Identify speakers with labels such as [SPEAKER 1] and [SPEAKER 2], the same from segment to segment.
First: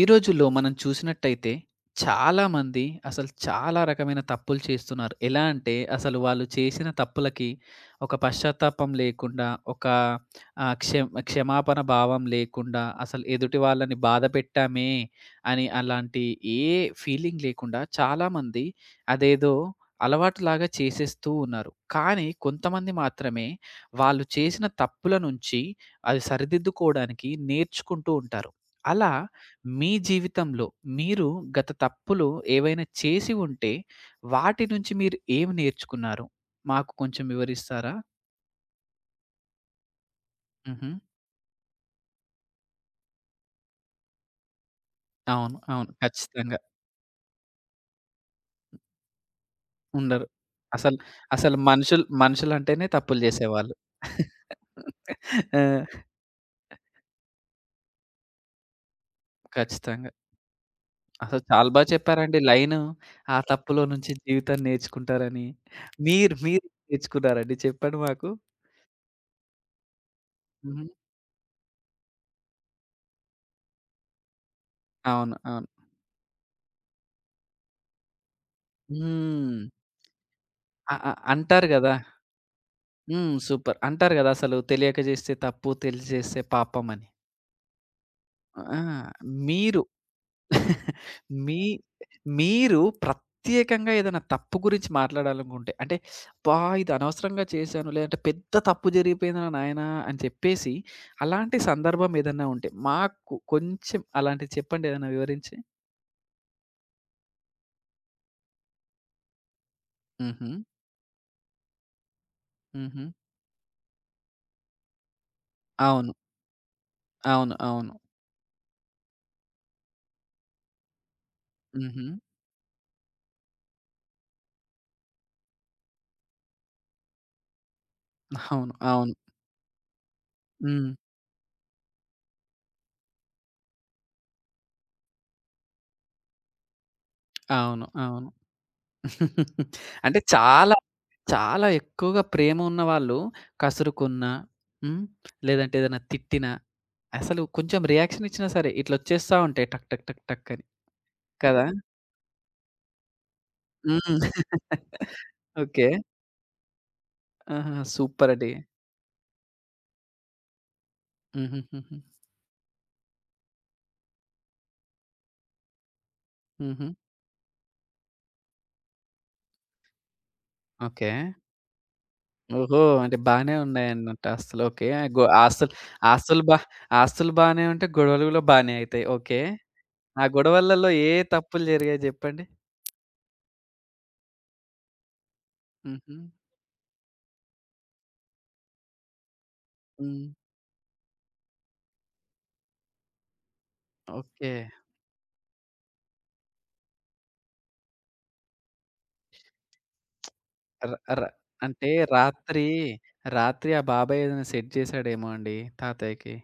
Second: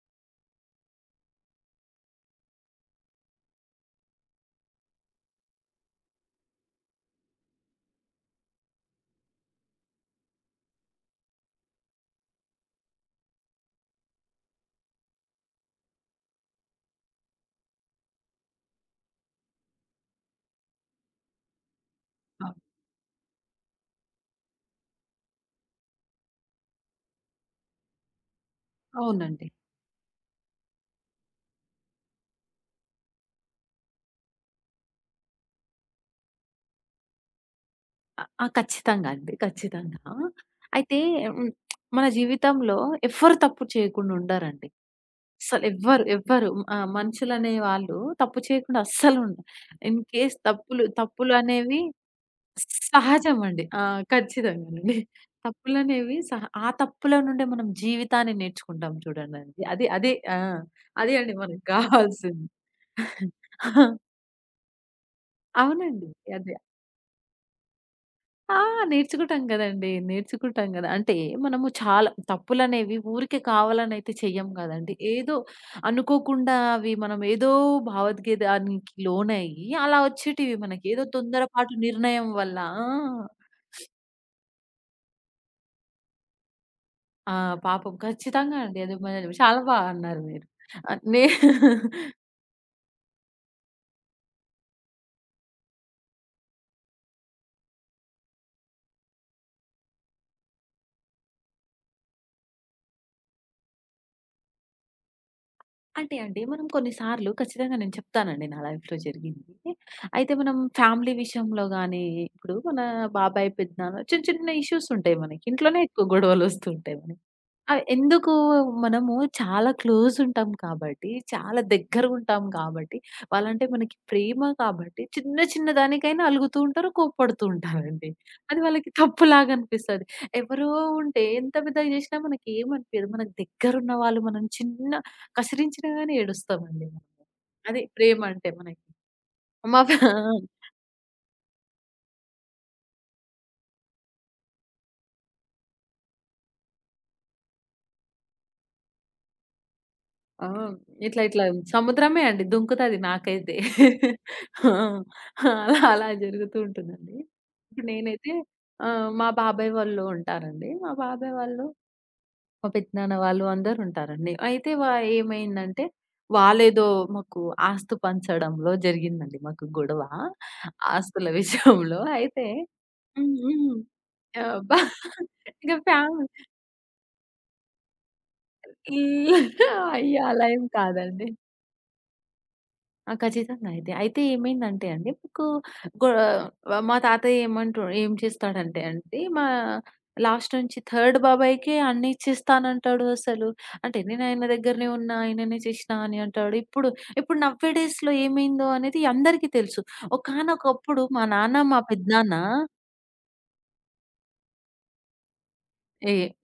[SPEAKER 1] ఈ రోజుల్లో మనం చూసినట్టయితే చాలామంది అసలు చాలా రకమైన తప్పులు చేస్తున్నారు. ఎలా అంటే అసలు వాళ్ళు చేసిన తప్పులకి ఒక పశ్చాత్తాపం లేకుండా, ఒక ఆహ్, క్ష క్షమాపణ భావం లేకుండా, అసలు ఎదుటి వాళ్ళని బాధ పెట్టామే అని అలాంటి ఏ ఫీలింగ్ లేకుండా చాలామంది అదేదో అలవాటులాగా చేసేస్తూ ఉన్నారు. కానీ
[SPEAKER 2] అ
[SPEAKER 1] కొంతమంది మాత్రమే వాళ్ళు చేసిన తప్పుల నుంచి అది సరిదిద్దుకోవడానికి నేర్చుకుంటూ ఉంటారు. అలా
[SPEAKER 2] అవునండి.
[SPEAKER 1] మీ జీవితంలో మీరు గత తప్పులు ఏవైనా చేసి ఉంటే, వాటి నుంచి మీరు ఏం నేర్చుకున్నారు? మాకు కొంచెం వివరిస్తారా?
[SPEAKER 2] ఆ! ఖచ్చితంగా అండి. ఖచ్చితంగా.
[SPEAKER 1] హుహు.
[SPEAKER 2] అయితే హ్మ్. మన జీవితంలో ఎవ్వరు తప్పు చేయకుండా ఉండరండి.
[SPEAKER 1] అవును. అవును.
[SPEAKER 2] ఎవ్వరు
[SPEAKER 1] ఖచ్చితంగా.
[SPEAKER 2] మనుషులనే వాళ్ళు తప్పు చేయకుండా అస్సలు ఉండరు. ఇన్
[SPEAKER 1] ఉండరు.
[SPEAKER 2] కేస్ తప్పులు
[SPEAKER 1] అసలు, అసలు
[SPEAKER 2] తప్పులనేవి
[SPEAKER 1] మనుషులు మనుషులంటేనే తప్పులు
[SPEAKER 2] సహజమండి.
[SPEAKER 1] చేసేవాళ్ళు.
[SPEAKER 2] ఆ! ఖచ్చితంగానండి.
[SPEAKER 1] ఆ!
[SPEAKER 2] తప్పులనేవి సహ ఆ తప్పుల నుండే మనం జీవితాన్ని నేర్చుకుంటాం చూడండండి. అది
[SPEAKER 1] ఖచ్చితంగా.
[SPEAKER 2] అదే ఆ! అదే అండి
[SPEAKER 1] అసలు
[SPEAKER 2] మనకు
[SPEAKER 1] చాలా బా చెప్పారండి
[SPEAKER 2] కావాల్సింది.
[SPEAKER 1] లైను. ఆ తప్పులో నుంచి జీవితాన్ని నేర్చుకుంటారని.
[SPEAKER 2] అవునండి.
[SPEAKER 1] మీరు,
[SPEAKER 2] అదే.
[SPEAKER 1] మీరు నేర్చుకున్నారండి చెప్పండి మాకు?
[SPEAKER 2] ఆ! నేర్చుకుంటాం గదండీ. నేర్చుకుంటాం
[SPEAKER 1] హుహు.
[SPEAKER 2] గదా! అంటే మనము చాలా తప్పులనేవి ఊరికే కావాలనైతే చెయ్యం గదండీ.
[SPEAKER 1] అవును.
[SPEAKER 2] ఏదో
[SPEAKER 1] అవును.
[SPEAKER 2] అనుకోకుండా అవి మనం ఏదో భావోద్వేగానికి
[SPEAKER 1] హ్మ్.
[SPEAKER 2] లోనయ్యి అలా వచ్చేటివి మనకి.
[SPEAKER 1] అ
[SPEAKER 2] ఏదో
[SPEAKER 1] అ అంటారు
[SPEAKER 2] తొందరపాటు
[SPEAKER 1] గదా!
[SPEAKER 2] నిర్ణయం వల్ల ఆ!
[SPEAKER 1] హ్మ్. సూపర్. అంటారు గదా! అసలు తెలియక జేస్తే తప్పు, తెలిసి జేస్తే పాపమని.
[SPEAKER 2] ఆ! పాపం ఖచ్చితంగా
[SPEAKER 1] ఆ!
[SPEAKER 2] అండి. అది చాలా బా
[SPEAKER 1] మీరు
[SPEAKER 2] అన్నారు మీరు. ఆహ్, నే
[SPEAKER 1] మీ మీరు ప్రత్యేకంగా ఏదైనా తప్పు గురించి మాట్లాడాలనుకుంటే, అంటే అబ్బా! ఇది అనవసరంగా చేశాను, లేదంటే పెద్ద తప్పు జరిగిపోయిందిరా నాయనా అని చెప్పేసి, అలాంటి సందర్భం ఏదన్నా ఉంటే, మాకు కొంచెం అలాంటిది చెప్పండి ఏదైనా వివరించి?
[SPEAKER 2] అంటే అండి, మనం కొన్ని సార్లు ఖచ్చితంగా నేను చెప్తానండి నా లైఫ్‌లో జరిగింది. అయితే
[SPEAKER 1] హుహు.
[SPEAKER 2] మనం ఫ్యామిలీ విషయంలో గానీ, ఇప్పుడు మన
[SPEAKER 1] హుహు.
[SPEAKER 2] బాబాయ్, పెదనాన్న చిన్న చిన్న ఇష్యూస్ ఉంటాయి మనకి. ఇంట్లోనే ఎక్కువ
[SPEAKER 1] అవును.
[SPEAKER 2] గొడవలొస్తుంటాయి మనకి.
[SPEAKER 1] అవును.
[SPEAKER 2] ఆ!
[SPEAKER 1] అవును.
[SPEAKER 2] ఎందుకు మనము చాలా క్లోజ్ ఉంటాం కాబట్టి, చాలా
[SPEAKER 1] హుహు.
[SPEAKER 2] దగ్గరగుంటాం కాబట్టి, వాళ్ళంటే మనకి ప్రేమ కాబట్టి, చిన్న చిన్న దానికైనా అలుగుతూ ఉంటారు, కోప్పడుతూ ఉంటారండి. అది
[SPEAKER 1] అవును.
[SPEAKER 2] వాళ్ళకి
[SPEAKER 1] అవును.
[SPEAKER 2] తప్పులాగా అనిపిస్తది. ఎవరో
[SPEAKER 1] హ్మ్.
[SPEAKER 2] ఉంటే ఎంత పెద్దగా చేసినా మనకేమనిపియదు. మనకు దగ్గరున్న వాళ్ళు మనం చిన్న కసిరించినా గాని ఏడుస్తామండి మనము. అది
[SPEAKER 1] అవును.
[SPEAKER 2] ప్రేమ
[SPEAKER 1] అవును.
[SPEAKER 2] అంటే మనకి. మా
[SPEAKER 1] అంటే చాలా చాలా ఎక్కువగా ప్రేమ ఉన్నవాళ్ళు కసురుకున్నా, హ్మ్. లేదంటే ఏదైనా తిట్టినా, అసలు కొంచెం రియాక్షన్ ఇచ్చినా సరే ఇట్లా వచ్చేస్తా ఉంటాయి టక్ టక్ టక్
[SPEAKER 2] ఆ!
[SPEAKER 1] టక్ అని.
[SPEAKER 2] ఇట్లా ఇట్లా
[SPEAKER 1] కదా!
[SPEAKER 2] సముద్రమే అండి దుంకుతది నాకైతే.
[SPEAKER 1] హ్మ్.
[SPEAKER 2] ఆ! అలా
[SPEAKER 1] ఓకే.
[SPEAKER 2] అలా జరుగుతూ ఉంటుందండి.
[SPEAKER 1] ఆహా!
[SPEAKER 2] ఇప్పుడు
[SPEAKER 1] సూపర్
[SPEAKER 2] నేనైతే
[SPEAKER 1] అండి.
[SPEAKER 2] మా బాబాయ్ వాళ్ళు ఉంటారండి. మా బాబాయ్ వాళ్ళు,
[SPEAKER 1] హుహుహుహు.
[SPEAKER 2] మా పెద్దనాన్న వాళ్ళు అందరూ ఉంటారండి. అయితే ఏమైందంటే వాళ్ళేదో
[SPEAKER 1] హుహు.
[SPEAKER 2] మాకు ఆస్తు పంచడంలో జరిగిందండి మాకు గొడవ.
[SPEAKER 1] ఓకే.
[SPEAKER 2] ఆస్తుల విషయంలో అయితే
[SPEAKER 1] ఓహో! అంటే
[SPEAKER 2] హ్మ్.
[SPEAKER 1] బానే
[SPEAKER 2] హ్మ్.
[SPEAKER 1] ఉన్నాయన్నట్టు
[SPEAKER 2] ఆహ్,
[SPEAKER 1] ఆస్తులు.
[SPEAKER 2] బా
[SPEAKER 1] ఓకే. గొ
[SPEAKER 2] ఇక
[SPEAKER 1] ఆస్తులు
[SPEAKER 2] ఫ్యామిలీ
[SPEAKER 1] ఆస్తులు బా ఆస్తులు బానే ఉంటే గొడవలు గూడా బానే
[SPEAKER 2] ఈ
[SPEAKER 1] అయితాయి. ఓకే.
[SPEAKER 2] అయ్యో!
[SPEAKER 1] ఆ
[SPEAKER 2] అలా ఏం
[SPEAKER 1] గొడవలలో ఏ
[SPEAKER 2] కాదండి.
[SPEAKER 1] తప్పులు జరిగాయి జెప్పండి?
[SPEAKER 2] ఆ! ఖచ్చితంగా అయితే. అయితే ఏమైందంటే అండి, మీకు గో
[SPEAKER 1] హుహు.
[SPEAKER 2] మా తాతయ్య ఏం చేస్తాడంటే అండి, మా
[SPEAKER 1] హ్మ్.
[SPEAKER 2] లాస్ట్ నుంచి థర్డ్ బాబాయికే అన్నీ ఇచ్చేస్తానంటాడు అసలు. అంటే నేను ఆయన
[SPEAKER 1] ఓకే.
[SPEAKER 2] దగ్గరనే ఉన్నా, ఆయననే చేసినా అని అంటాడు. ఇప్పుడు ఇప్పుడు నవ్వే డేస్‌లో ఏమైందో అనేది అందరికీ తెలుసు.
[SPEAKER 1] ర
[SPEAKER 2] ఒకానొకప్పుడు
[SPEAKER 1] ర
[SPEAKER 2] మా నాన్న, మా
[SPEAKER 1] అంటే
[SPEAKER 2] పెద్దనాన్న
[SPEAKER 1] రాత్రి, రాత్రి ఆ బాబాయ్ ఏదైనా సెట్ చేసాడేమో అండి
[SPEAKER 2] ఏ
[SPEAKER 1] తాతయ్యకి.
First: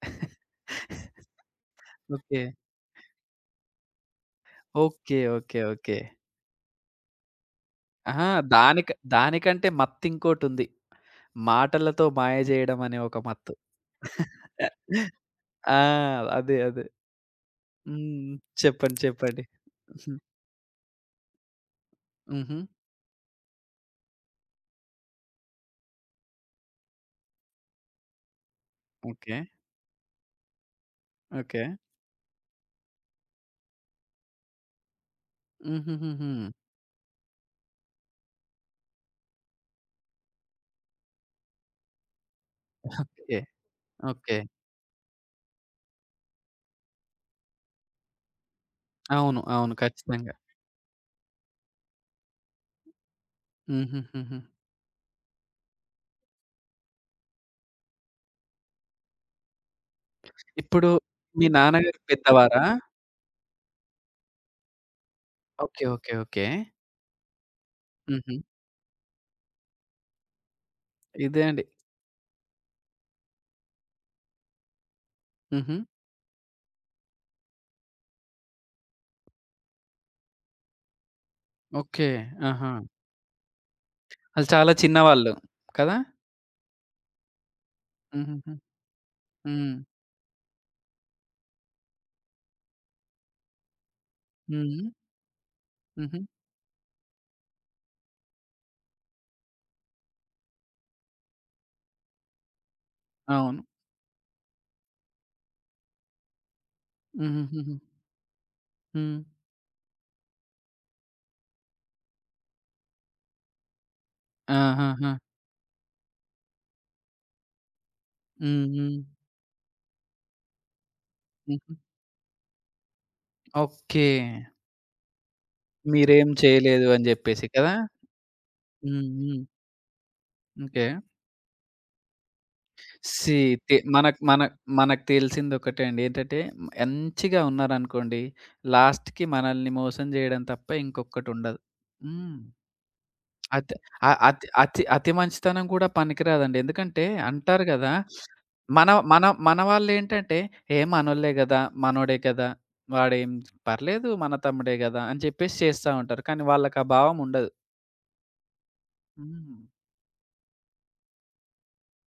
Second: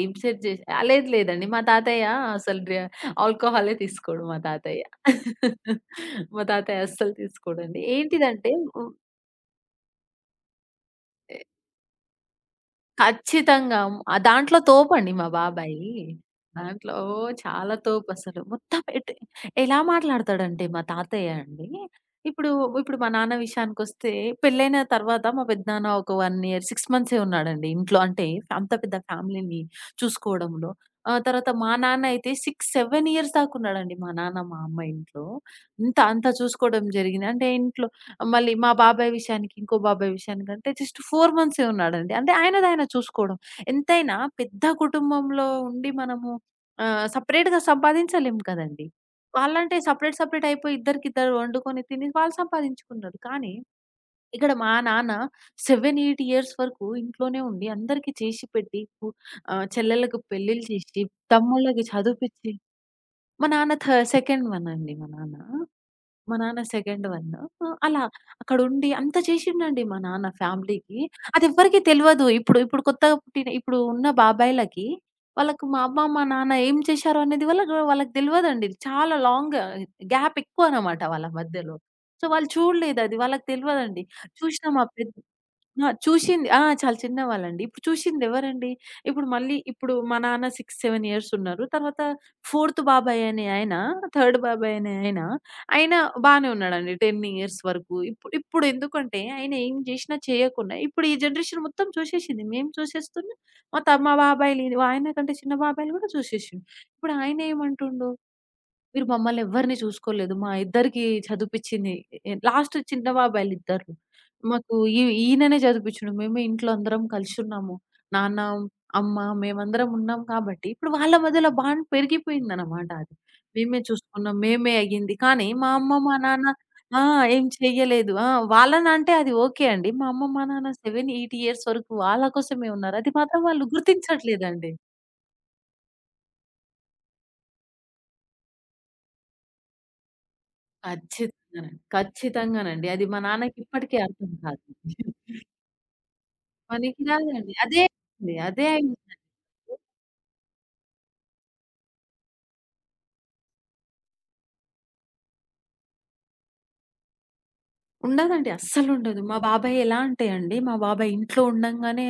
[SPEAKER 2] ఏం సెట్ చేసి ఆ! లేదు లేదండి. మా తాతయ్య
[SPEAKER 1] ఓకే.
[SPEAKER 2] అసలు ఆల్కహాలే తీసుకోడు మా తాతయ్య.
[SPEAKER 1] ఓకే. ఓకే. ఓకే.
[SPEAKER 2] మా తాతయ్య అస్సలు తీసుకోడండి.
[SPEAKER 1] ఆహా!
[SPEAKER 2] ఏంటిదంటే
[SPEAKER 1] దానిక దానికంటే మత్తింకోటుంది. మాటలతో మాయ జేయడం అనే ఒక మత్తు.
[SPEAKER 2] ఖచ్చితంగా. ఆ! దాంట్లో తోపండి మా
[SPEAKER 1] ఆ!
[SPEAKER 2] బాబాయి.
[SPEAKER 1] అదే. అదే.
[SPEAKER 2] దాంట్లో చాలా
[SPEAKER 1] హ్మ్.
[SPEAKER 2] తోపసలు. మొత్తం
[SPEAKER 1] చెప్పండి. చెప్పండి.
[SPEAKER 2] ఎలా
[SPEAKER 1] హ్మ్.
[SPEAKER 2] మాట్లాడతాడంటే మా తాతయ్య అండి, ఇప్పుడు
[SPEAKER 1] హుహు.
[SPEAKER 2] ఇప్పుడు మా నాన్న విషయానికొస్తే పెళ్ళైన తర్వాత మా పెద్దనాన్న ఒక 1 ఇయర్, 6 మంత్సే ఉన్నాడండి ఇంట్లో. అంటే అంత పెద్ద
[SPEAKER 1] ఓకే.
[SPEAKER 2] ఫ్యామిలీని చూసుకోవడంలో. ఆ తర్వాత
[SPEAKER 1] ఓకే.
[SPEAKER 2] మా నాన్న అయితే 6, 7 ఇయర్స్ దాకా ఉన్నాడండి మా నాన్న, మా అమ్మ ఇంట్లో. అంత అంత
[SPEAKER 1] హుహుహుహు.
[SPEAKER 2] చూసుకోవడం జరిగింది. అంటే ఇంట్లో మళ్ళీ మా బాబాయ్ విషయానికి, ఇంకో బాబాయ్ విషయానికంటే జస్ట్ 4 మంత్సే ఉన్నాడండి. అంటే ఆయనదాయన చూసుకోవడం.
[SPEAKER 1] ఓకే.
[SPEAKER 2] ఎంతైనా
[SPEAKER 1] ఓకే.
[SPEAKER 2] పెద్ద కుటుంబంలో ఉండి మనము సెపరేట్‌గా సంపాదించలేం కదండీ.
[SPEAKER 1] అవును. అవును.
[SPEAKER 2] వాళ్ళంటే సెపరేట్
[SPEAKER 1] ఖచ్చితంగా.
[SPEAKER 2] సెపరేట్ అయిపోయి ఇద్దరికిద్దరు వండుకొని తిని వాళ్ళు సంపాదించుకున్నారు. కానీ
[SPEAKER 1] హుహుహుహు.
[SPEAKER 2] ఇక్కడ మా నాన్న 7, 8 ఇయర్స్ వరకు ఇంట్లోనే ఉండి అందరికీ చేసి పెట్టి చెల్లెళ్ళకి పెళ్ళిళ్ళు
[SPEAKER 1] ఇప్పుడు
[SPEAKER 2] చేసి,
[SPEAKER 1] మీ
[SPEAKER 2] తమ్ముళ్ళకి
[SPEAKER 1] నాన్నగారు
[SPEAKER 2] చదివిపిచ్చి
[SPEAKER 1] పెద్దవారా?
[SPEAKER 2] మా నాన్న సెకండ్ వన్ అండి మా నాన్న.
[SPEAKER 1] ఓకే. ఓకే.
[SPEAKER 2] మా
[SPEAKER 1] ఓకే.
[SPEAKER 2] నాన్న సెకండ్ వన్. అలా
[SPEAKER 1] హుహు.
[SPEAKER 2] అక్కడుండి అంత చేసిండండి మా నాన్న ఫ్యామిలీకి.
[SPEAKER 1] ఇదే అండి.
[SPEAKER 2] అదెవ్వరికీ తెలవదు. ఇప్పుడు ఇప్పుడు కొత్తగా పుట్టిన ఇప్పుడు ఉన్న బాబాయిలకి వాళ్ళకి
[SPEAKER 1] హుహు.
[SPEAKER 2] మా అమ్మ, మా నాన్న ఏం చేశారు అనేది వాళ్ళకి వాళ్ళకి తెలవదండి. చాలా లాంగ్ గ్యాప్ ఎక్కువనమాట వాళ్ళ మధ్యలో.
[SPEAKER 1] ఓకే.
[SPEAKER 2] సో, వాళ్ళు
[SPEAKER 1] ఆహా!
[SPEAKER 2] చూడలేదు అది. వాళ్ళకి తెలవదండి.
[SPEAKER 1] అది
[SPEAKER 2] చూసినా
[SPEAKER 1] చాలా
[SPEAKER 2] మా పెద్
[SPEAKER 1] చిన్నవాళ్ళు
[SPEAKER 2] ఆ!
[SPEAKER 1] కదా!
[SPEAKER 2] చూషింది. ఆ! చాలా చిన్నవాళ్ళండి. ఇప్పుడు
[SPEAKER 1] హుహుహు.
[SPEAKER 2] చూషిందెవరండి? ఇప్పుడు మళ్ళీ
[SPEAKER 1] హ్మ్.
[SPEAKER 2] ఇప్పుడు మా నాన్న 6, 7 ఇయర్స్ ఉన్నారు. తర్వాత ఫోర్త్ బాబాయ్ అనే ఆయన, థర్డ్ బాబాయ్
[SPEAKER 1] హ్మ్.
[SPEAKER 2] అనే ఆయన, ఆయన
[SPEAKER 1] హుహు.
[SPEAKER 2] బానే ఉన్నాడండి 10 ఇయర్స్ వరకు. ఇప్పుడు ఇప్పుడెందుకంటే ఆయన ఏం జేషినా చేయకున్నా ఇప్పుడు ఈ జనరేషన్ మొత్తం చూషేషింది. మేము చూసేస్తున్నాం.
[SPEAKER 1] అవును.
[SPEAKER 2] మా బాబాయిలు, ఆయన కంటే చిన్న బాబాయిలు గూడా చూషేషిండు. ఇప్పుడు
[SPEAKER 1] హుహుహుహు.
[SPEAKER 2] ఆయనేమంటుండు, మీరు
[SPEAKER 1] హ్మ్.
[SPEAKER 2] మమ్మల్ని ఎవ్వరిని చూసుకోలేదు. మా ఇద్దరికీ చదివిపిచ్చింది లాస్ట్ చిన్న బాబాయిలిద్దరు. మాకు
[SPEAKER 1] ఆహాహా!
[SPEAKER 2] ఈయననే చదివిపిచ్చిండు. మేమే ఇంట్లో అందరం కలిసున్నాము. నాన్న,
[SPEAKER 1] హ్మ్. హ్మ్.
[SPEAKER 2] అమ్మ మేమందరం ఉన్నాం కాబట్టి, ఇప్పుడు వాళ్ళ మధ్యలో
[SPEAKER 1] హుహు.
[SPEAKER 2] బాండ్ పెరిగిపోయిందనమాట అది. మేమే
[SPEAKER 1] ఓకే.
[SPEAKER 2] చూసుకున్నాం. మేమే అయ్యింది. కానీ మా అమ్మ, మా
[SPEAKER 1] మీరేం
[SPEAKER 2] నాన్న
[SPEAKER 1] చేయలేదు
[SPEAKER 2] ఆ!
[SPEAKER 1] అని
[SPEAKER 2] ఏం
[SPEAKER 1] జెప్పేసి కదా!
[SPEAKER 2] చెయ్యలేదు. ఆ!
[SPEAKER 1] హ్మ్.
[SPEAKER 2] వాళ్ళనంటే అది
[SPEAKER 1] హ్మ్.
[SPEAKER 2] ఓకే అండి. మా అమ్మ, మా నాన్న
[SPEAKER 1] ఓకే.
[SPEAKER 2] 7, 8 ఇయర్స్ వరకు వాళ్ళ కోసమే ఉన్నారు. అది
[SPEAKER 1] సీ
[SPEAKER 2] మాత్రం వాళ్ళు
[SPEAKER 1] తి మనకు మన
[SPEAKER 2] గుర్తించట్లేదండి.
[SPEAKER 1] మనకు తెలిసిందొకటే అండి. ఏంటంటే మంచిగా ఉన్నారనుకోండి, లాస్ట్‌కి మనల్ని మోసం జేయడం తప్ప ఇంకొకటుండదు.
[SPEAKER 2] ఖచ్చితంగానండి.
[SPEAKER 1] హ్మ్.
[SPEAKER 2] ఖచ్చితంగానండి. అది మా నాన్నకి
[SPEAKER 1] అత్
[SPEAKER 2] ఇప్పటికి
[SPEAKER 1] ఆహ్,
[SPEAKER 2] అర్థం
[SPEAKER 1] అతి
[SPEAKER 2] కాదు.
[SPEAKER 1] అతి అతి మంచితనం గూడా పనికిరాదండి. ఎందుకంటే
[SPEAKER 2] పనికిరాదండి.
[SPEAKER 1] అంటారు
[SPEAKER 2] అదే
[SPEAKER 1] గదా!
[SPEAKER 2] అండి. అదే
[SPEAKER 1] మన
[SPEAKER 2] అయిందండి.
[SPEAKER 1] మన మన వాళ్ళేంటంటే, "ఏ మనోళ్ళే గదా! మనోడే కదా! వాడేం పర్లేదు మన తమ్ముడే గదా!" అని చెప్పేసి చేస్తా ఉంటారు. కానీ వాళ్ళకా భావం ఉండదు.
[SPEAKER 2] ఉండదండి. అస్సలుండదు. మా
[SPEAKER 1] హ్మ్.
[SPEAKER 2] బాబాయ్ ఎలా అంటే అండి, మా బాబాయ్ ఇంట్లో ఉండంగానే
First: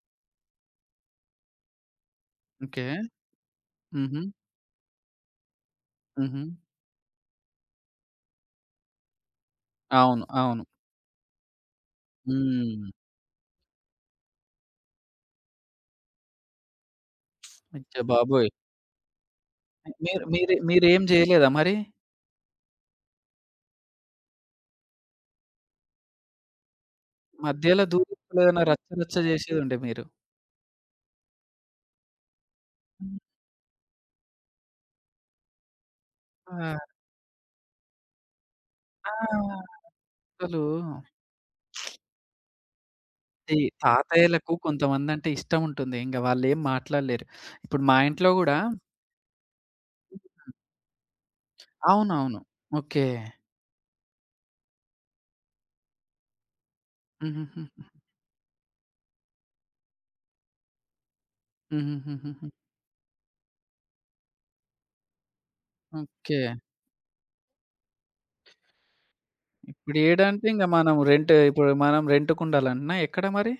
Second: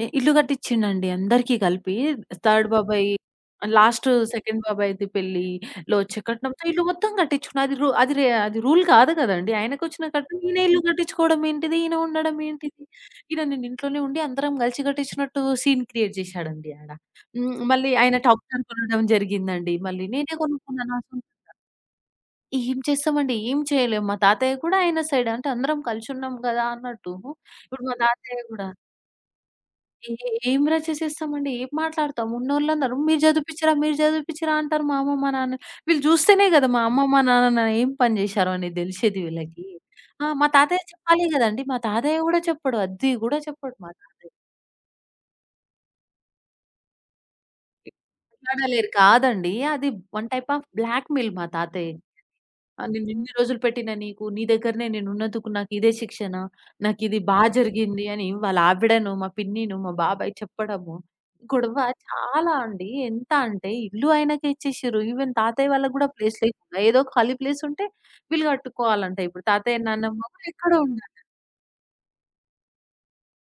[SPEAKER 2] ఇల్లు కట్టిచ్చిండండి అందరికీ కలిపి. Third
[SPEAKER 1] okay.
[SPEAKER 2] బాబాయి లాస్ట్
[SPEAKER 1] హుహు.
[SPEAKER 2] సెకండ్ బాబాయిది పెళ్లిలో వచ్చే
[SPEAKER 1] హుహు.
[SPEAKER 2] కట్నంతో ఇల్లు మొత్తం కట్టించుకున్నాడు. అది రు అది రే అది రూల్ కాదు కదండీ! ఆయనకొచ్చిన
[SPEAKER 1] అవును.
[SPEAKER 2] కట్నం ఈయన
[SPEAKER 1] అవును.
[SPEAKER 2] ఇల్లు కట్టించుకోవడం ఏంటిది? ఈయన ఉండడం ఏంటిది?
[SPEAKER 1] హ్మ్.
[SPEAKER 2] ఈడ నేను ఇంట్లోనే ఉండి అందరం కలిసి కట్టించినట్టు సీన్ క్రియేట్ చేశాడండి ఆడ. హ్మ్.
[SPEAKER 1] అచ్చ
[SPEAKER 2] మళ్ళీ ఆయన టాప్
[SPEAKER 1] బాబోయ్!
[SPEAKER 2] టాప్ కొనడం జరిగిందండి. మళ్ళీ
[SPEAKER 1] మీరు
[SPEAKER 2] నేనే
[SPEAKER 1] మీరు
[SPEAKER 2] కొనుక్కున్నాను.
[SPEAKER 1] మీరేం జేయలేదా మరి?
[SPEAKER 2] ఏం చేస్తామండి? ఏం చేయలేం. మా తాతయ్య కూడా ఆయన సైడే. అంటే అందరం కలిసున్నాం గదా! అన్నట్టు. ఇప్పుడు
[SPEAKER 1] మధ్యలో
[SPEAKER 2] మా తాతయ్య
[SPEAKER 1] దూరిప్పుడేమైనా
[SPEAKER 2] గూడా
[SPEAKER 1] రచ్చ రచ్చ జేసేదుండే మీరు.
[SPEAKER 2] ఏ ఏం రా చేసేస్తామండి? ఏం మాట్లాడతాం? ఉన్నోళ్ళందరూ మీరు చదివిపిచ్చిరా అంటారు మా అమ్మ, మా నాన్న. వీళ్ళు చూస్తేనే గదా! మా
[SPEAKER 1] ఆ!
[SPEAKER 2] అమ్మ, మా నాన్న నా ఏం పని జేశారో అనేది దెలిసేది వీళ్ళకి.
[SPEAKER 1] ఆ!
[SPEAKER 2] ఆ! మా
[SPEAKER 1] అసలు
[SPEAKER 2] తాతయ్య చెప్పాలి గదండీ! మా తాతయ్య గూడా చెప్పడు. అది గూడా
[SPEAKER 1] ఈ
[SPEAKER 2] చెప్పడు మా తాతయ్య.
[SPEAKER 1] తాతయ్యలకు కొంతమందంటే ఇష్టముంటుంది. ఇంగ వాళ్ళేం మాట్లాడలేరు. ఇప్పుడు మా ఇంట్లో గూడా
[SPEAKER 2] మాట్లాడలేరు. కాదండి. అది వన్ టైప్ ఆఫ్ బ్లాక్‌మెయిల్ మా తాతయ్య.
[SPEAKER 1] అవునవును.
[SPEAKER 2] ఆ!
[SPEAKER 1] ఓకే.
[SPEAKER 2] నేనిన్ని రోజులు పెట్టిన నీకు, నీ దగ్గరనే నేనున్నందుకు నాకిదే శిక్షనా? నాకిది బా
[SPEAKER 1] హుహుహు.
[SPEAKER 2] జరిగింది అని వాళ్ళ ఆవిడను, మా పిన్నిను, మా బాబాయి చెప్పడము, గొడవ
[SPEAKER 1] హుహుహుహు. హుహుహుహుహు.
[SPEAKER 2] చాలా అండి. ఎంత అంటే ఇల్లు ఆయనకే ఇచ్చేసిర్రు. ఈవెన్ తాతయ్య వాళ్ళకి గూడా ప్లేస్
[SPEAKER 1] ఓకే.
[SPEAKER 2] లేకుండా ఏదో ఒక ఖాళీ ప్లేస్ ఉంటే వీళ్ళు కట్టుకోవాలంట. ఇప్పుడు తాతయ్య,
[SPEAKER 1] ఇప్పుడు
[SPEAKER 2] నాన్నమ్మ
[SPEAKER 1] ఈడంటే
[SPEAKER 2] కూడా
[SPEAKER 1] ఇంగ
[SPEAKER 2] ఎక్కడో ఉన్నారు.
[SPEAKER 1] మనం రెంట్‌కుండాలంటనా ఎక్కడ మరి?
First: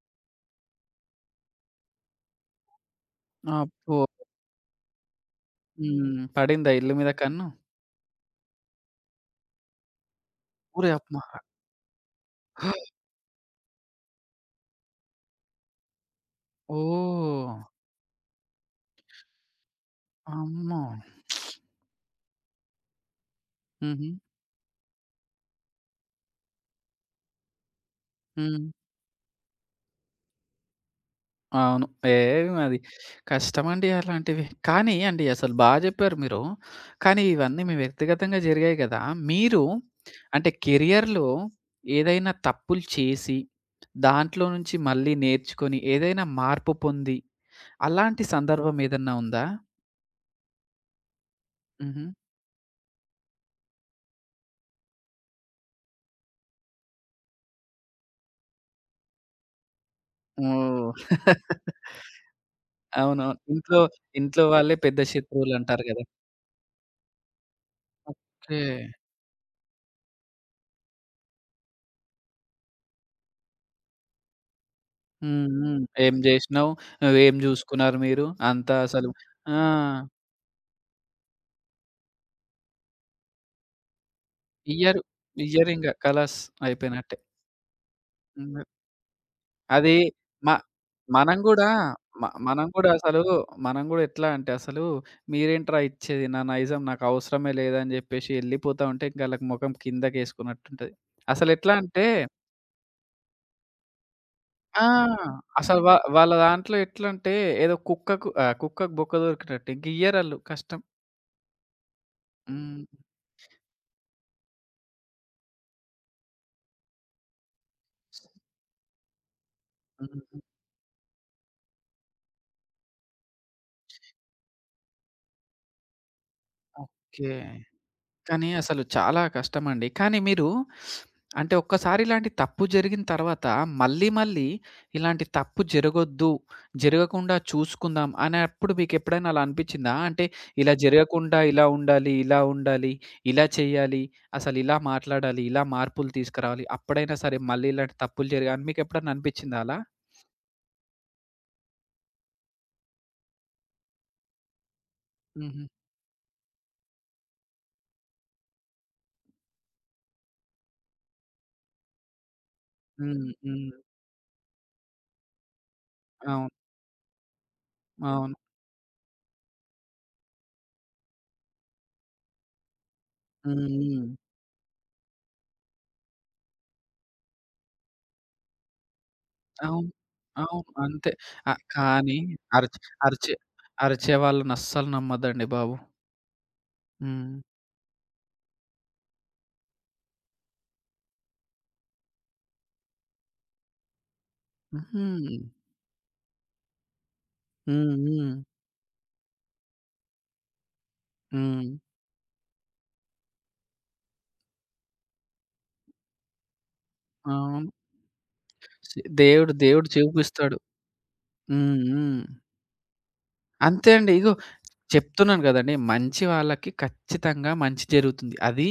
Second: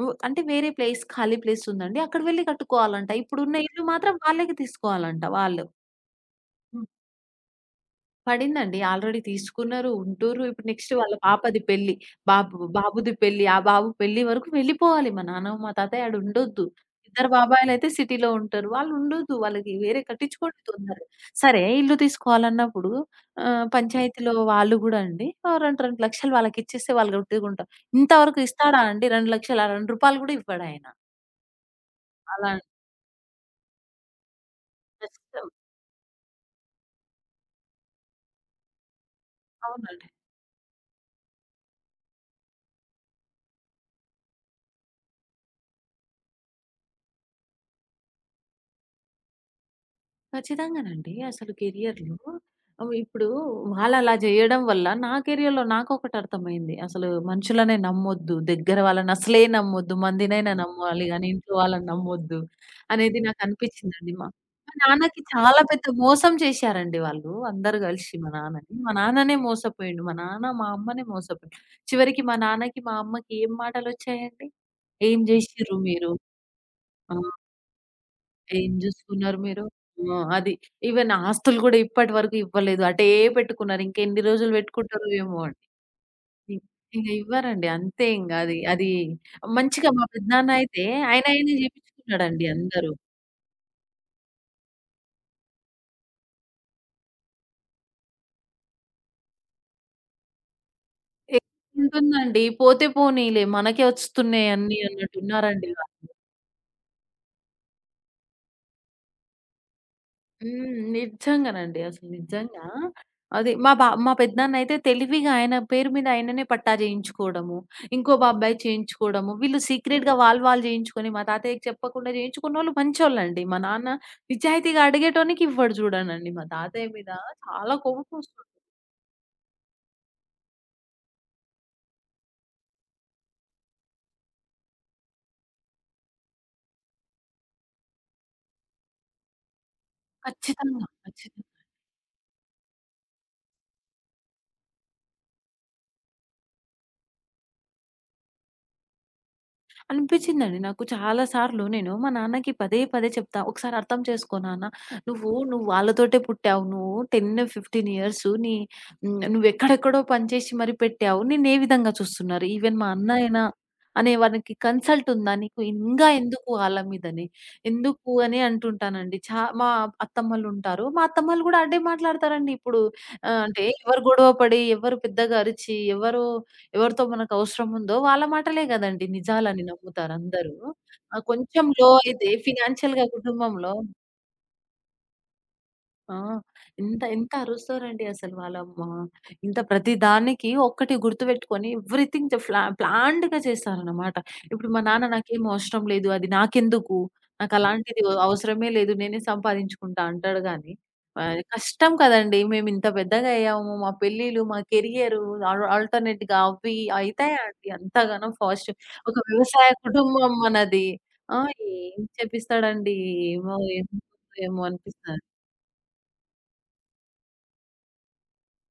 [SPEAKER 2] అంటే వేరే ప్లేస్ ఖాళీ ప్లేస్ ఉందండి. అక్కడ వెళ్లి కట్టుకోవాలంట. ఇప్పుడున్న ఇల్లు
[SPEAKER 1] అబ్బో!
[SPEAKER 2] మాత్రం వాళ్ళకి తీసుకోవాలంట వాళ్ళు.
[SPEAKER 1] హ్మ్. పడిందా ఇల్లు మీద కన్ను?
[SPEAKER 2] పడిందండి. ఆల్రెడీ తీసుకున్నారు, ఉంటుర్రు. ఇప్పుడు
[SPEAKER 1] ఓరి
[SPEAKER 2] నెక్స్ట్ వాళ్ళ
[SPEAKER 1] అమ్మ!
[SPEAKER 2] పాపది పెళ్లి. బాబుది పెళ్లి. ఆ బాబు పెళ్లి వరకు వెళ్ళిపోవాలి. మా నాన్న, మా తాతయ్య ఆడ ఉండొద్దు. ఇద్దరు
[SPEAKER 1] ఓహ్!
[SPEAKER 2] బాబాయిలయితే సిటీలో ఉంటారు. వాళ్ళుండొద్దు. వాళ్ళకి వేరే కట్టించుకోండి
[SPEAKER 1] అమ్మో!
[SPEAKER 2] తొందరగా. సరే ఇల్లు తీసుకోవాలన్నప్పుడు
[SPEAKER 1] హుహు.
[SPEAKER 2] పంచాయతీలో వాళ్ళు గూడా అండి 2 లక్షలు వాళ్ళకిచ్చేస్తే వాళ్ళు గుట్టిగుంటారు. ఇంతవరకు
[SPEAKER 1] హ్మ్.
[SPEAKER 2] ఇస్తాడా అండి 2 లక్షలు? ఆ రూ. 2 కూడా ఇవ్వడాయన.
[SPEAKER 1] అవును.
[SPEAKER 2] అలా
[SPEAKER 1] ఏం అది కష్టమండి అలాంటివి. కానీ అండి
[SPEAKER 2] కష్టం.
[SPEAKER 1] అసలు బా జెప్పారు మీరు. కానీ ఇవన్నీ మీ వ్యక్తిగతంగా జరిగాయి గదా! మీరు
[SPEAKER 2] అవునండి.
[SPEAKER 1] అంటే కెరియర్‌లో ఏదైనా తప్పులు చేసి, దాంట్లో నుంచి మళ్ళీ నేర్చుకొని, ఏదైనా మార్పు పొంది, అలాంటి సందర్భం ఏదన్నా ఉందా?
[SPEAKER 2] ఖచ్చితంగానండి. అసలు
[SPEAKER 1] హుహు.
[SPEAKER 2] కెరియర్‌లో ఇప్పుడు వాళ్ళలా జేయడం వల్ల నా కెరియర్‌లో నాకొకటి అర్థమైంది. అసలు మనుషులనే నమ్మొద్దు. దగ్గర వాళ్ళని అసలే నమ్మొద్దు. మందినైనా నమ్మాలి
[SPEAKER 1] ఓహ్!
[SPEAKER 2] గానీ ఇంట్లో వాళ్ళని నమ్మొద్దు అనేది
[SPEAKER 1] అవునవును. ఇంట్లో,
[SPEAKER 2] నాకనిపిచ్చిందండి. మా
[SPEAKER 1] ఇంట్లో
[SPEAKER 2] మా
[SPEAKER 1] వాళ్ళే పెద్ద
[SPEAKER 2] నాన్నకి చాలా
[SPEAKER 1] శత్రువులంటారు
[SPEAKER 2] పెద్ద
[SPEAKER 1] గదా!
[SPEAKER 2] మోసం చేశారండి వాళ్ళు. అందరూ గలిషి మా
[SPEAKER 1] ఓకే.
[SPEAKER 2] నాన్నని. మా నాన్ననే మోసపోయిండు. మా నాన్న, మా అమ్మనే మోసపోయిండు. చివరికి మా నాన్నకి, మా అమ్మకి ఏం మాటలొచ్చాయండి? "ఏం
[SPEAKER 1] హ్మ్.
[SPEAKER 2] జేషిర్రు
[SPEAKER 1] హ్మ్.
[SPEAKER 2] మీరు?"
[SPEAKER 1] ఏం జేసినావు?
[SPEAKER 2] ఆ!
[SPEAKER 1] నువ్వేం జూసుకున్నారు మీరు?
[SPEAKER 2] ఏం
[SPEAKER 1] అంతా అసలు
[SPEAKER 2] జూసుకున్నారు
[SPEAKER 1] ఆ!
[SPEAKER 2] మీరు? ఆ! అది. ఈవెన్ ఆస్తులు గూడా ఇప్పటి వరకు ఇవ్వలేదు. అటే పెట్టుకున్నారు. ఇంకెన్ని రోజులు
[SPEAKER 1] ఇయ్యరు.
[SPEAKER 2] పెట్టుకుంటారో ఏమో అని.
[SPEAKER 1] ఇయ్యరింగ ఖలాస్
[SPEAKER 2] ఇ ఇంగ
[SPEAKER 1] అయిపోయినట్టే.
[SPEAKER 2] ఇవ్వరండి. అంతే ఇంగ అది.
[SPEAKER 1] హ్మ్.
[SPEAKER 2] అది మంచిగా
[SPEAKER 1] అది
[SPEAKER 2] మా
[SPEAKER 1] మ
[SPEAKER 2] పెద్దనాన్న అయితే ఆయన
[SPEAKER 1] మనం
[SPEAKER 2] ఆయనే
[SPEAKER 1] గూడా
[SPEAKER 2] జేపించుకున్నాడండి
[SPEAKER 1] మనం గూడా
[SPEAKER 2] అందరూ.
[SPEAKER 1] అసలు మనం గూడా ఎట్లా అంటే అసలు మీరేంట్రా ఇచ్చేది నా నైజం నాకవసరమే లేదని జెప్పేసి ఎళ్ళిపోతా ఉంటే ఇంక ఆళ్ళకి మొఖం కిందకేసుకున్నట్టుంటది. అసలెట్లా అంటే
[SPEAKER 2] ఏముంటుందండి పోతే పోనీలే మనకే వస్తున్నాయి అన్నీ
[SPEAKER 1] ఆ!
[SPEAKER 2] అన్నట్టున్నారండి
[SPEAKER 1] అసలు
[SPEAKER 2] వాళ్ళు.
[SPEAKER 1] వాళ్ళ దాంట్లో ఎట్లంటే ఏదో కుక్కకు కుక్కకు బొక్క దొరికినట్టు ఇంకియ్యరాళ్ళు
[SPEAKER 2] హ్మ్.
[SPEAKER 1] కష్టం.
[SPEAKER 2] నిజంగానండి. అసలు నిజంగా.
[SPEAKER 1] హ్మ్.
[SPEAKER 2] అది మా పెద్దనాన్నయితే తెలివిగా ఆయన పేరు మీద ఆయననే పట్టా చేయించుకోవడము. ఇంకో బాబాయి చేయించుకోవడము. వీళ్ళు సీక్రెట్‌గా వాళ్ళు
[SPEAKER 1] హ్మ్.
[SPEAKER 2] వాళ్ళు చేయించుకొని మా తాతయ్యకి చెప్పకుండా చేయించుకున్నోళ్ళు మంచోళ్ళండి. మా నాన్న నిజాయితీగా అడిగేటోనికి ఇవ్వడు చూడనండి. మా తాతయ్య మీద
[SPEAKER 1] ఓకే.
[SPEAKER 2] చాలా కోపమొస్తుంది.
[SPEAKER 1] కానీ అసలు చాలా కష్టమండి. కానీ మీరు అంటే ఒక్కసారి ఇలాంటి తప్పు జరిగిన తర్వాత మళ్ళీ, మళ్ళీ ఇలాంటి తప్పు జరగొద్దు, జరగకుండా చూసుకుందాం అనేప్పుడు మీకెప్పుడైనా అలా అనిపిచ్చిందా? అంటే ఇలా
[SPEAKER 2] ఖచ్చితంగా.
[SPEAKER 1] జరగకుండా
[SPEAKER 2] ఖచ్చితంగా.
[SPEAKER 1] ఇలా ఉండాలి, ఇలా ఉండాలి, ఇలా చేయాలి, అసలు ఇలా మాట్లాడాలి, ఇలా మార్పులు తీసుకురావాలి. అప్పుడైనా సరే మళ్ళీ ఇలాంటి తప్పులు జరగాలని మీకెప్పుడన్నా అనిపిచ్చిందా అలా?
[SPEAKER 2] అనిపిచ్చిందండి నాకు చాలా సార్లు. నేను మా నాన్నకి పదే పదే చెప్తా. "ఒకసారి అర్థం చేసుకో నాన్న. నువ్వు
[SPEAKER 1] హుహు.
[SPEAKER 2] నువ్వు వాళ్ళతోటే పుట్టావు. నువ్వు 10, 15 ఇయర్స్ నీ నువ్వెక్కడెక్కడో పనిచేసి మరి పెట్టావు. నిన్నే విధంగా చూస్తున్నారు. ఈవెన్ మా అన్న
[SPEAKER 1] హ్మ్.
[SPEAKER 2] అయినా
[SPEAKER 1] హ్మ్.
[SPEAKER 2] అనేవానికి కన్సల్ట్ ఉందా నీకు? ఇంగా
[SPEAKER 1] అవును.
[SPEAKER 2] ఎందుకు వాళ్ళ మీదని? ఎందుకు"
[SPEAKER 1] అవును.
[SPEAKER 2] అని అంటుంటానండి. మా అత్తమ్మలుంటారు. మా అత్తమ్మలు గూడా అదే మాట్లాడతారండి ఇప్పుడు.
[SPEAKER 1] హ్మ్.
[SPEAKER 2] అంటే ఎవరు
[SPEAKER 1] హ్మ్.
[SPEAKER 2] గొడవ పడి, ఎవరు పెద్దగా అరిచి, ఎవరు ఎవరితో మనకవసరం ఉందో వాళ్ళ మాటలే గదండీ నిజాలని
[SPEAKER 1] అవును.
[SPEAKER 2] నమ్ముతారందరూ.
[SPEAKER 1] అవును. అంతే. ఆ!
[SPEAKER 2] కొంచెం లో
[SPEAKER 1] కానీ
[SPEAKER 2] అయితే
[SPEAKER 1] అరిచి
[SPEAKER 2] ఫినాన్షియల్‌గా
[SPEAKER 1] అరిచే
[SPEAKER 2] కుటుంబంలో
[SPEAKER 1] అరిచే వాళ్ళని అస్సలు నమ్మద్దండి బాబు.
[SPEAKER 2] ఆ! ఎంత ఎంత
[SPEAKER 1] హ్మ్.
[SPEAKER 2] అరుస్తారండి అసలు వాళ్ళమ్మా! ఇంత ప్రతి దానికి ఒక్కటి గుర్తుపెట్టుకొని ఎవ్రీథింగ్ జ ఫ్లా ప్లాన్డ్‌గా చేస్తారన్నమాట. ఇప్పుడు మా
[SPEAKER 1] హుహు.
[SPEAKER 2] నాన్న నాకేం అవసరం లేదు. అది నాకెందుకు?
[SPEAKER 1] హ్మ్.
[SPEAKER 2] నాకలాంటిది
[SPEAKER 1] హ్మ్.
[SPEAKER 2] అవసరమే లేదు. నేనే సంపాదించుకుంటా అంటాడు గానీ,
[SPEAKER 1] హ్మ్.
[SPEAKER 2] కష్టం కదండీ! మేమింత పెద్దగా అయ్యాము. మా పెళ్ళిళ్ళు, మా కెరియరు ఆల్ ఆల్టర్‌నేట్‌గా అవి అయితాయా
[SPEAKER 1] అవును.
[SPEAKER 2] అండి అంతగానం ఫాస్ట్? ఒక
[SPEAKER 1] దేవుడు
[SPEAKER 2] వ్యవసాయ
[SPEAKER 1] దేవుడు
[SPEAKER 2] కుటుంబం
[SPEAKER 1] చూపిస్తాడు.
[SPEAKER 2] మనది. ఆ!
[SPEAKER 1] హ్మ్.
[SPEAKER 2] ఏం
[SPEAKER 1] హ్మ్.
[SPEAKER 2] చేపిస్తాడండి? ఏమో
[SPEAKER 1] అంతే
[SPEAKER 2] ఏమో
[SPEAKER 1] అండి. ఇగో
[SPEAKER 2] ఏమో అనిపిస్తది.
[SPEAKER 1] చెప్తున్నాను గదండీ! మంచి వాళ్ళకి ఖచ్చితంగా మంచి జరుగుతుంది. అది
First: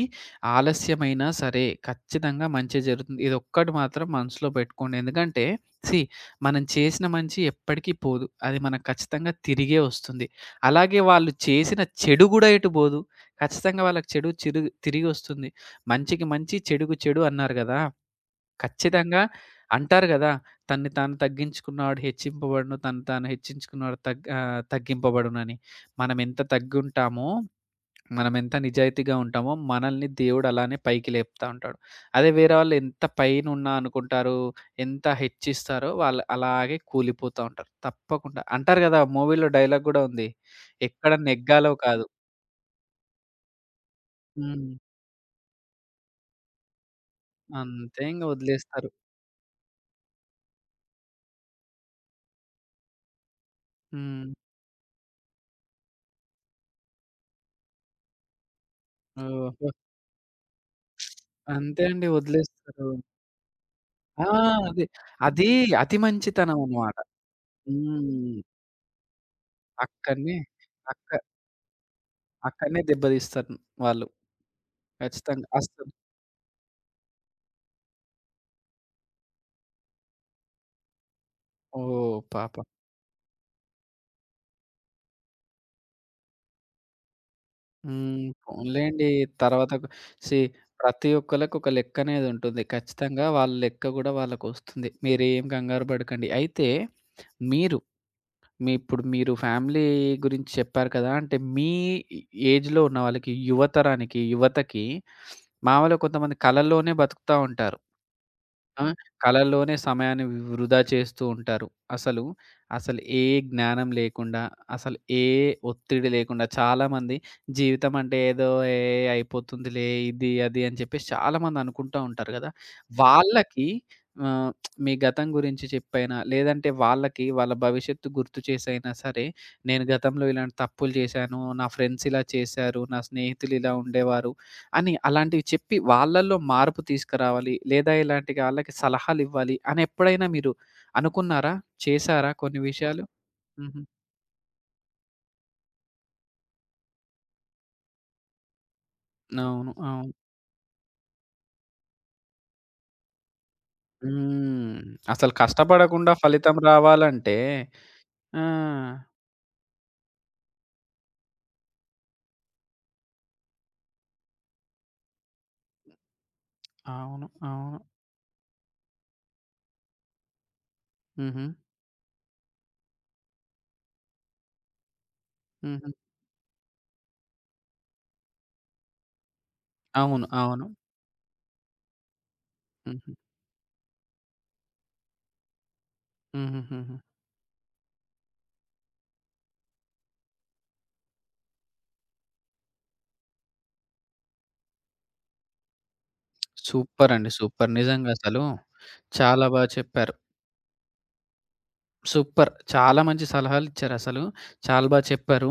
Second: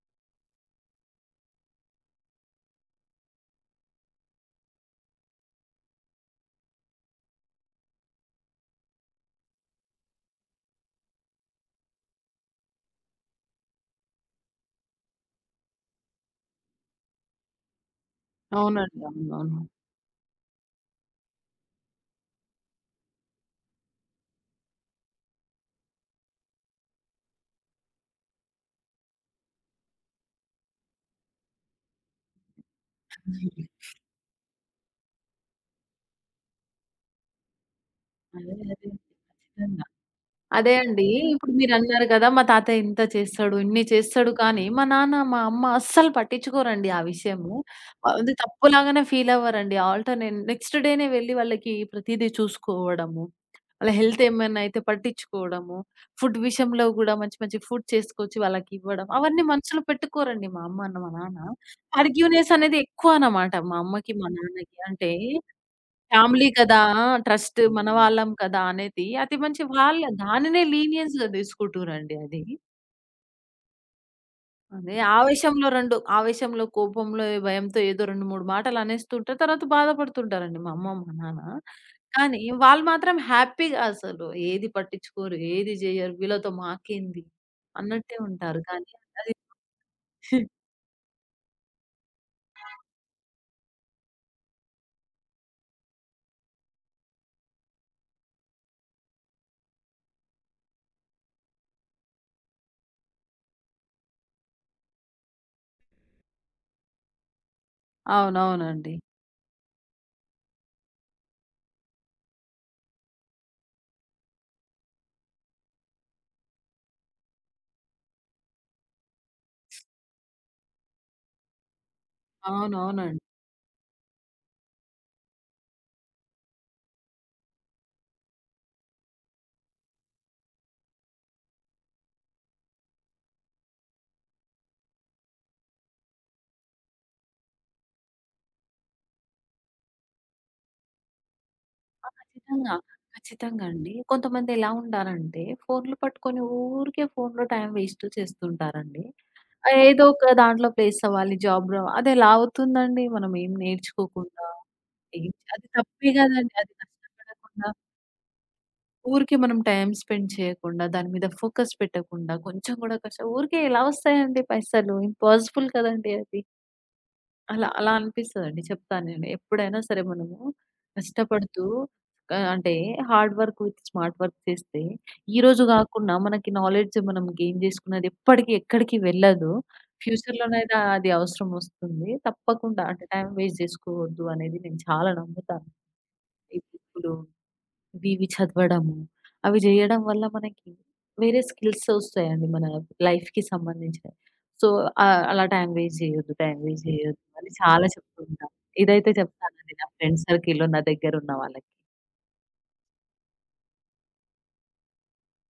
[SPEAKER 1] ఆలస్యమైనా సరే, ఖచ్చితంగా మంచే జరుగుతుంది. ఇదొక్కటి మాత్రం మనసులో పెట్టుకోండి. ఎందుకంటే, సీ మనం చేసిన మంచి ఎప్పటికి పోదు. అది మనకు ఖచ్చితంగా తిరిగే వస్తుంది. అలాగే వాళ్ళు చేసిన చెడు గూడా ఎటు బోదు. ఖచ్చితంగా వాళ్ళకి చెడు చిరుగు తిరిగొస్తుంది. మంచికి మంచి, చెడుకు చెడు అన్నారు గదా!
[SPEAKER 2] అవునండి.
[SPEAKER 1] ఖచ్చితంగా
[SPEAKER 2] అవునవును.
[SPEAKER 1] అంటారు గదా! తన్ని తాను తగ్గించుకున్నవాడు హెచ్చింపబడును. తను తాను హెచ్చించుకున్నవాడు తగ్గింపబడునని. మనమెంత తగ్గుంటామో, మనమెంత నిజాయితీగా ఉంటామో, మనల్ని దేవుడు అలానే పైకి లేపుతా ఉంటాడు. అదే వేరే వాళ్ళు ఎంత పైనున్నా అనుకుంటారు, ఎంత హెచ్చిస్తారో వాళ్ళు అలాగే కూలిపోతా ఉంటారు.
[SPEAKER 2] అదే.
[SPEAKER 1] తప్పకుండా. అంటారు
[SPEAKER 2] అదే.
[SPEAKER 1] గదా! మూవీలో డైలాగ్
[SPEAKER 2] ఖచ్చితంగా.
[SPEAKER 1] గూడా ఉంది.
[SPEAKER 2] అదే అండి.
[SPEAKER 1] ఎక్కడ
[SPEAKER 2] ఇప్పుడు
[SPEAKER 1] నెగ్గాలో
[SPEAKER 2] మీరన్నారు
[SPEAKER 1] కాదు.
[SPEAKER 2] గదా! మా తాతయ్య ఇంత చేస్తాడు, ఇన్ని చేస్తాడు కానీ,
[SPEAKER 1] హ్మ్.
[SPEAKER 2] మా నాన్న, మా అమ్మ అస్సలు పట్టించుకోరండి ఆ విషయము.
[SPEAKER 1] అంతే ఇంగ
[SPEAKER 2] అది
[SPEAKER 1] వదిలేస్తారు.
[SPEAKER 2] తప్పులాగానే ఫీల్ అవ్వరండి. ఆల్టర్‌నేట్ నెక్స్ట్ డేనే వెళ్లి వాళ్ళకి ప్రతీదీ చూసుకోవడము, వాళ్ళ హెల్త్
[SPEAKER 1] హ్మ్.
[SPEAKER 2] ఏమైనా అయితే పట్టించుకోవడము, ఫుడ్ విషయంలో గూడా మంచి మంచి ఫుడ్ చేసుకొచ్చి వాళ్ళకివ్వడం, అవన్నీ
[SPEAKER 1] ఓహో!
[SPEAKER 2] మనసులో పెట్టుకోరండి మా అమ్మ, మా నాన్న.
[SPEAKER 1] అంతే అండి.
[SPEAKER 2] ఆర్గ్యూనెస్ అనేది
[SPEAKER 1] వదిలేస్తారు.
[SPEAKER 2] ఎక్కువ అన్నమాట మా అమ్మకి,
[SPEAKER 1] ఆ!
[SPEAKER 2] మా నాన్నకి.
[SPEAKER 1] అది.
[SPEAKER 2] అంటే
[SPEAKER 1] అది అతి
[SPEAKER 2] ఫ్యామిలీ
[SPEAKER 1] మంచితనం
[SPEAKER 2] కదా!
[SPEAKER 1] అన్నమాట.
[SPEAKER 2] ఆ! ట్రస్ట్ మన వాళ్ళం
[SPEAKER 1] హ్మ్.
[SPEAKER 2] కదా! అనేది అది మంచి వాళ్ళ
[SPEAKER 1] అక్కడనే
[SPEAKER 2] దానినే
[SPEAKER 1] అక్క
[SPEAKER 2] లీనియన్స్‌గా తీసుకుంటుర్రండి అది.
[SPEAKER 1] అక్కడనే దెబ్బతీస్తారు వాళ్ళు.
[SPEAKER 2] అదే
[SPEAKER 1] ఖచ్చితంగా.
[SPEAKER 2] ఆవేశంలో
[SPEAKER 1] అస్సలు
[SPEAKER 2] 2 ఆవేశంలో, కోపంలో, భయంతో ఏదో 2, 3 మాటలు అనేస్తుంటారు. తర్వాత బాధపడుతుంటారండి మా అమ్మ, మా నాన్న.
[SPEAKER 1] ఓహ్!
[SPEAKER 2] కానీ
[SPEAKER 1] పాపం.
[SPEAKER 2] వాళ్ళు మాత్రం హ్యాపీగా అసలు ఏది పట్టించుకోరు, ఏది జేయరు. వీళ్ళతో మాకేంది అన్నట్టే
[SPEAKER 1] హ్మ్.
[SPEAKER 2] ఉంటారు. కానీ
[SPEAKER 1] పోనీలెండి.
[SPEAKER 2] అది
[SPEAKER 1] తర్వాత సీ ప్రతి ఒక్కళ్ళకి ఒక లెక్క అనేది ఉంటుంది. ఖచ్చితంగా వాళ్ళ లెక్క గూడా వాళ్ళకొస్తుంది. మీరేం కంగారు పడకండి. అయితే మీరు మీ ఇప్పుడు మీరు ఫ్యామిలీ గురించి చెప్పారు కదా! అంటే మీ ఏజ్‌లో ఉన్న వాళ్ళకి యువతరానికి, యువతకి మామూలుగా కొంతమంది కలల్లోనే బతుకుతా ఉంటారు. ఆ!
[SPEAKER 2] అవునవునండి.
[SPEAKER 1] కళల్లోనే సమయాన్ని వృధా చేస్తూ ఉంటారు. అసలు, అసలు ఏ జ్ఞానం లేకుండా, అసలు ఏ ఒత్తిడి లేకుండా చాలామంది జీవితం అంటే ఏదో ఏ అయిపోతుందిలే ఇది, అది అని చెప్పేసి చాలామంది అనుకుంటా ఉంటారు గదా!
[SPEAKER 2] అవునవునండి.
[SPEAKER 1] వాళ్ళకి ఆహ్, మీ గతం గురించి చెప్పైనా, లేదంటే వాళ్ళకి వాళ్ళ భవిష్యత్తు గుర్తు చేసైనా సరే, నేను గతంలో ఇలాంటి తప్పులు చేశాను, నా ఫ్రెండ్స్ ఇలా చేశారు, నా స్నేహితులు ఇలా ఉండేవారు అని అలాంటివి చెప్పి వాళ్ళల్లో మార్పు తీసుకురావాలి. లేదా ఇలాంటి ఆళ్ళకి సలహాలివ్వాలి అని ఎప్పుడైనా మీరు అనుకున్నారా? చేసారా కొన్ని
[SPEAKER 2] ఖచ్చితంగా.
[SPEAKER 1] విషయాలు?
[SPEAKER 2] ఖచ్చితంగా
[SPEAKER 1] హుహు.
[SPEAKER 2] అండి. కొంతమంది ఎలా ఉంటారంటే ఫోన్‌లు పట్టుకొని ఊరికే ఫోన్‌లో టైమ్ వేస్ట్ చేస్తుంటారండి. ఆ
[SPEAKER 1] అవును.
[SPEAKER 2] ఏదో
[SPEAKER 1] అవును.
[SPEAKER 2] ఒక దాంట్లో ప్లేస్ అవ్వాలి జాబ్‌లో అది ఎలా అవుతుందండి? మనం ఏం నేర్చుకోకుండా
[SPEAKER 1] హ్మ్.
[SPEAKER 2] ఏం
[SPEAKER 1] అసలు
[SPEAKER 2] అది తప్పే
[SPEAKER 1] కష్టపడకుండా ఫలితం
[SPEAKER 2] కదండీ. అది
[SPEAKER 1] రావాలంటే
[SPEAKER 2] కష్టపడకుండా
[SPEAKER 1] ఆ!
[SPEAKER 2] ఊరికే మనం టైమ్ స్పెండ్ చేయకుండా దాని మీద ఫోకస్ పెట్టకుండా కొంచెం కూడా కష్టం ఊరికే ఎలా వస్తాయండి పైసలు? ఇంపాసిబుల్ కదండీ అది.
[SPEAKER 1] అవును.
[SPEAKER 2] అలా
[SPEAKER 1] అవును.
[SPEAKER 2] అలా అనిపిస్తదండి. చెప్తాను నేను. ఎప్పుడైనా సరే మనము
[SPEAKER 1] హుహు.
[SPEAKER 2] కష్టపడుతూ అంటే hard work with smart work చేస్తే, ఈరోజు
[SPEAKER 1] హుహు.
[SPEAKER 2] గాకున్నా మనకి నాలెడ్జ్ మనం గెయిన్ జేసుకున్నది ఎప్పటికి ఎక్కడికి వెళ్ళదు.
[SPEAKER 1] అవును. అవును.
[SPEAKER 2] ఫ్యూచర్‌లోనైతే అది అది అవసరం వస్తుంది. తప్పకుండా అంటే
[SPEAKER 1] హుహు.
[SPEAKER 2] టైం వేస్ట్ జేసుకోవద్దు అనేది నేను చాలా నమ్ముతాను. ఈ
[SPEAKER 1] హుహుహుహు.
[SPEAKER 2] బుక్కులు ఇవి చదవడము. అవి జేయడం వల్ల మనకి వేరే స్కిల్స్ ఒస్తాయండి మన లైఫ్‌కి సంబంధించినయి. సో, అలా టైం వేస్ట్ జేయొద్దు, టైం
[SPEAKER 1] సూపరండి.
[SPEAKER 2] Waste
[SPEAKER 1] super.
[SPEAKER 2] జేయొద్దు
[SPEAKER 1] అండి,
[SPEAKER 2] అని
[SPEAKER 1] సూపర్.
[SPEAKER 2] చాలా
[SPEAKER 1] నిజంగా
[SPEAKER 2] చెప్తూ
[SPEAKER 1] అసలు.
[SPEAKER 2] ఉంటాను. ఇదైతే
[SPEAKER 1] చాలా బా
[SPEAKER 2] చెప్తానండి నా
[SPEAKER 1] చెప్పారు.
[SPEAKER 2] ఫ్రెండ్స్ సర్కిల్‌లో నా దగ్గరున్న వాళ్ళకి.
[SPEAKER 1] సూపర్. చాలా మంచి సలహాలిచ్చారసలు. చాలా బా చెప్పారు.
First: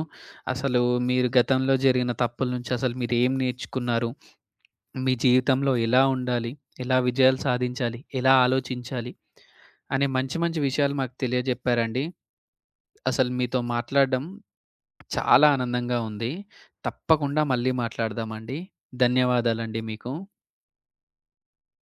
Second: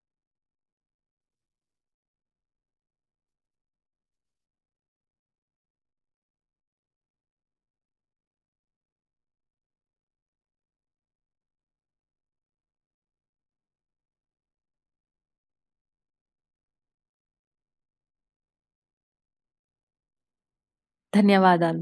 [SPEAKER 1] అసలు మీరు గతంలో జరిగిన తప్పుల నుంచి అసలు మీరేం నేర్చుకున్నారు? మీ జీవితంలో ఎలా ఉండాలి? ఎలా విజయాలు సాధించాలి? ఎలా ఆలోచించాలి? అనే మంచి మంచి విషయాలు మాకు తెలియజెప్పారండి. అసలు మీతో మాట్లాడడం చాలా ఆనందంగా ఉంది. తప్పకుండా మళ్ళీ మాట్లాడదామండి. ధన్యవాదాలండి మీకు.
[SPEAKER 2] ధన్యవాదాలు.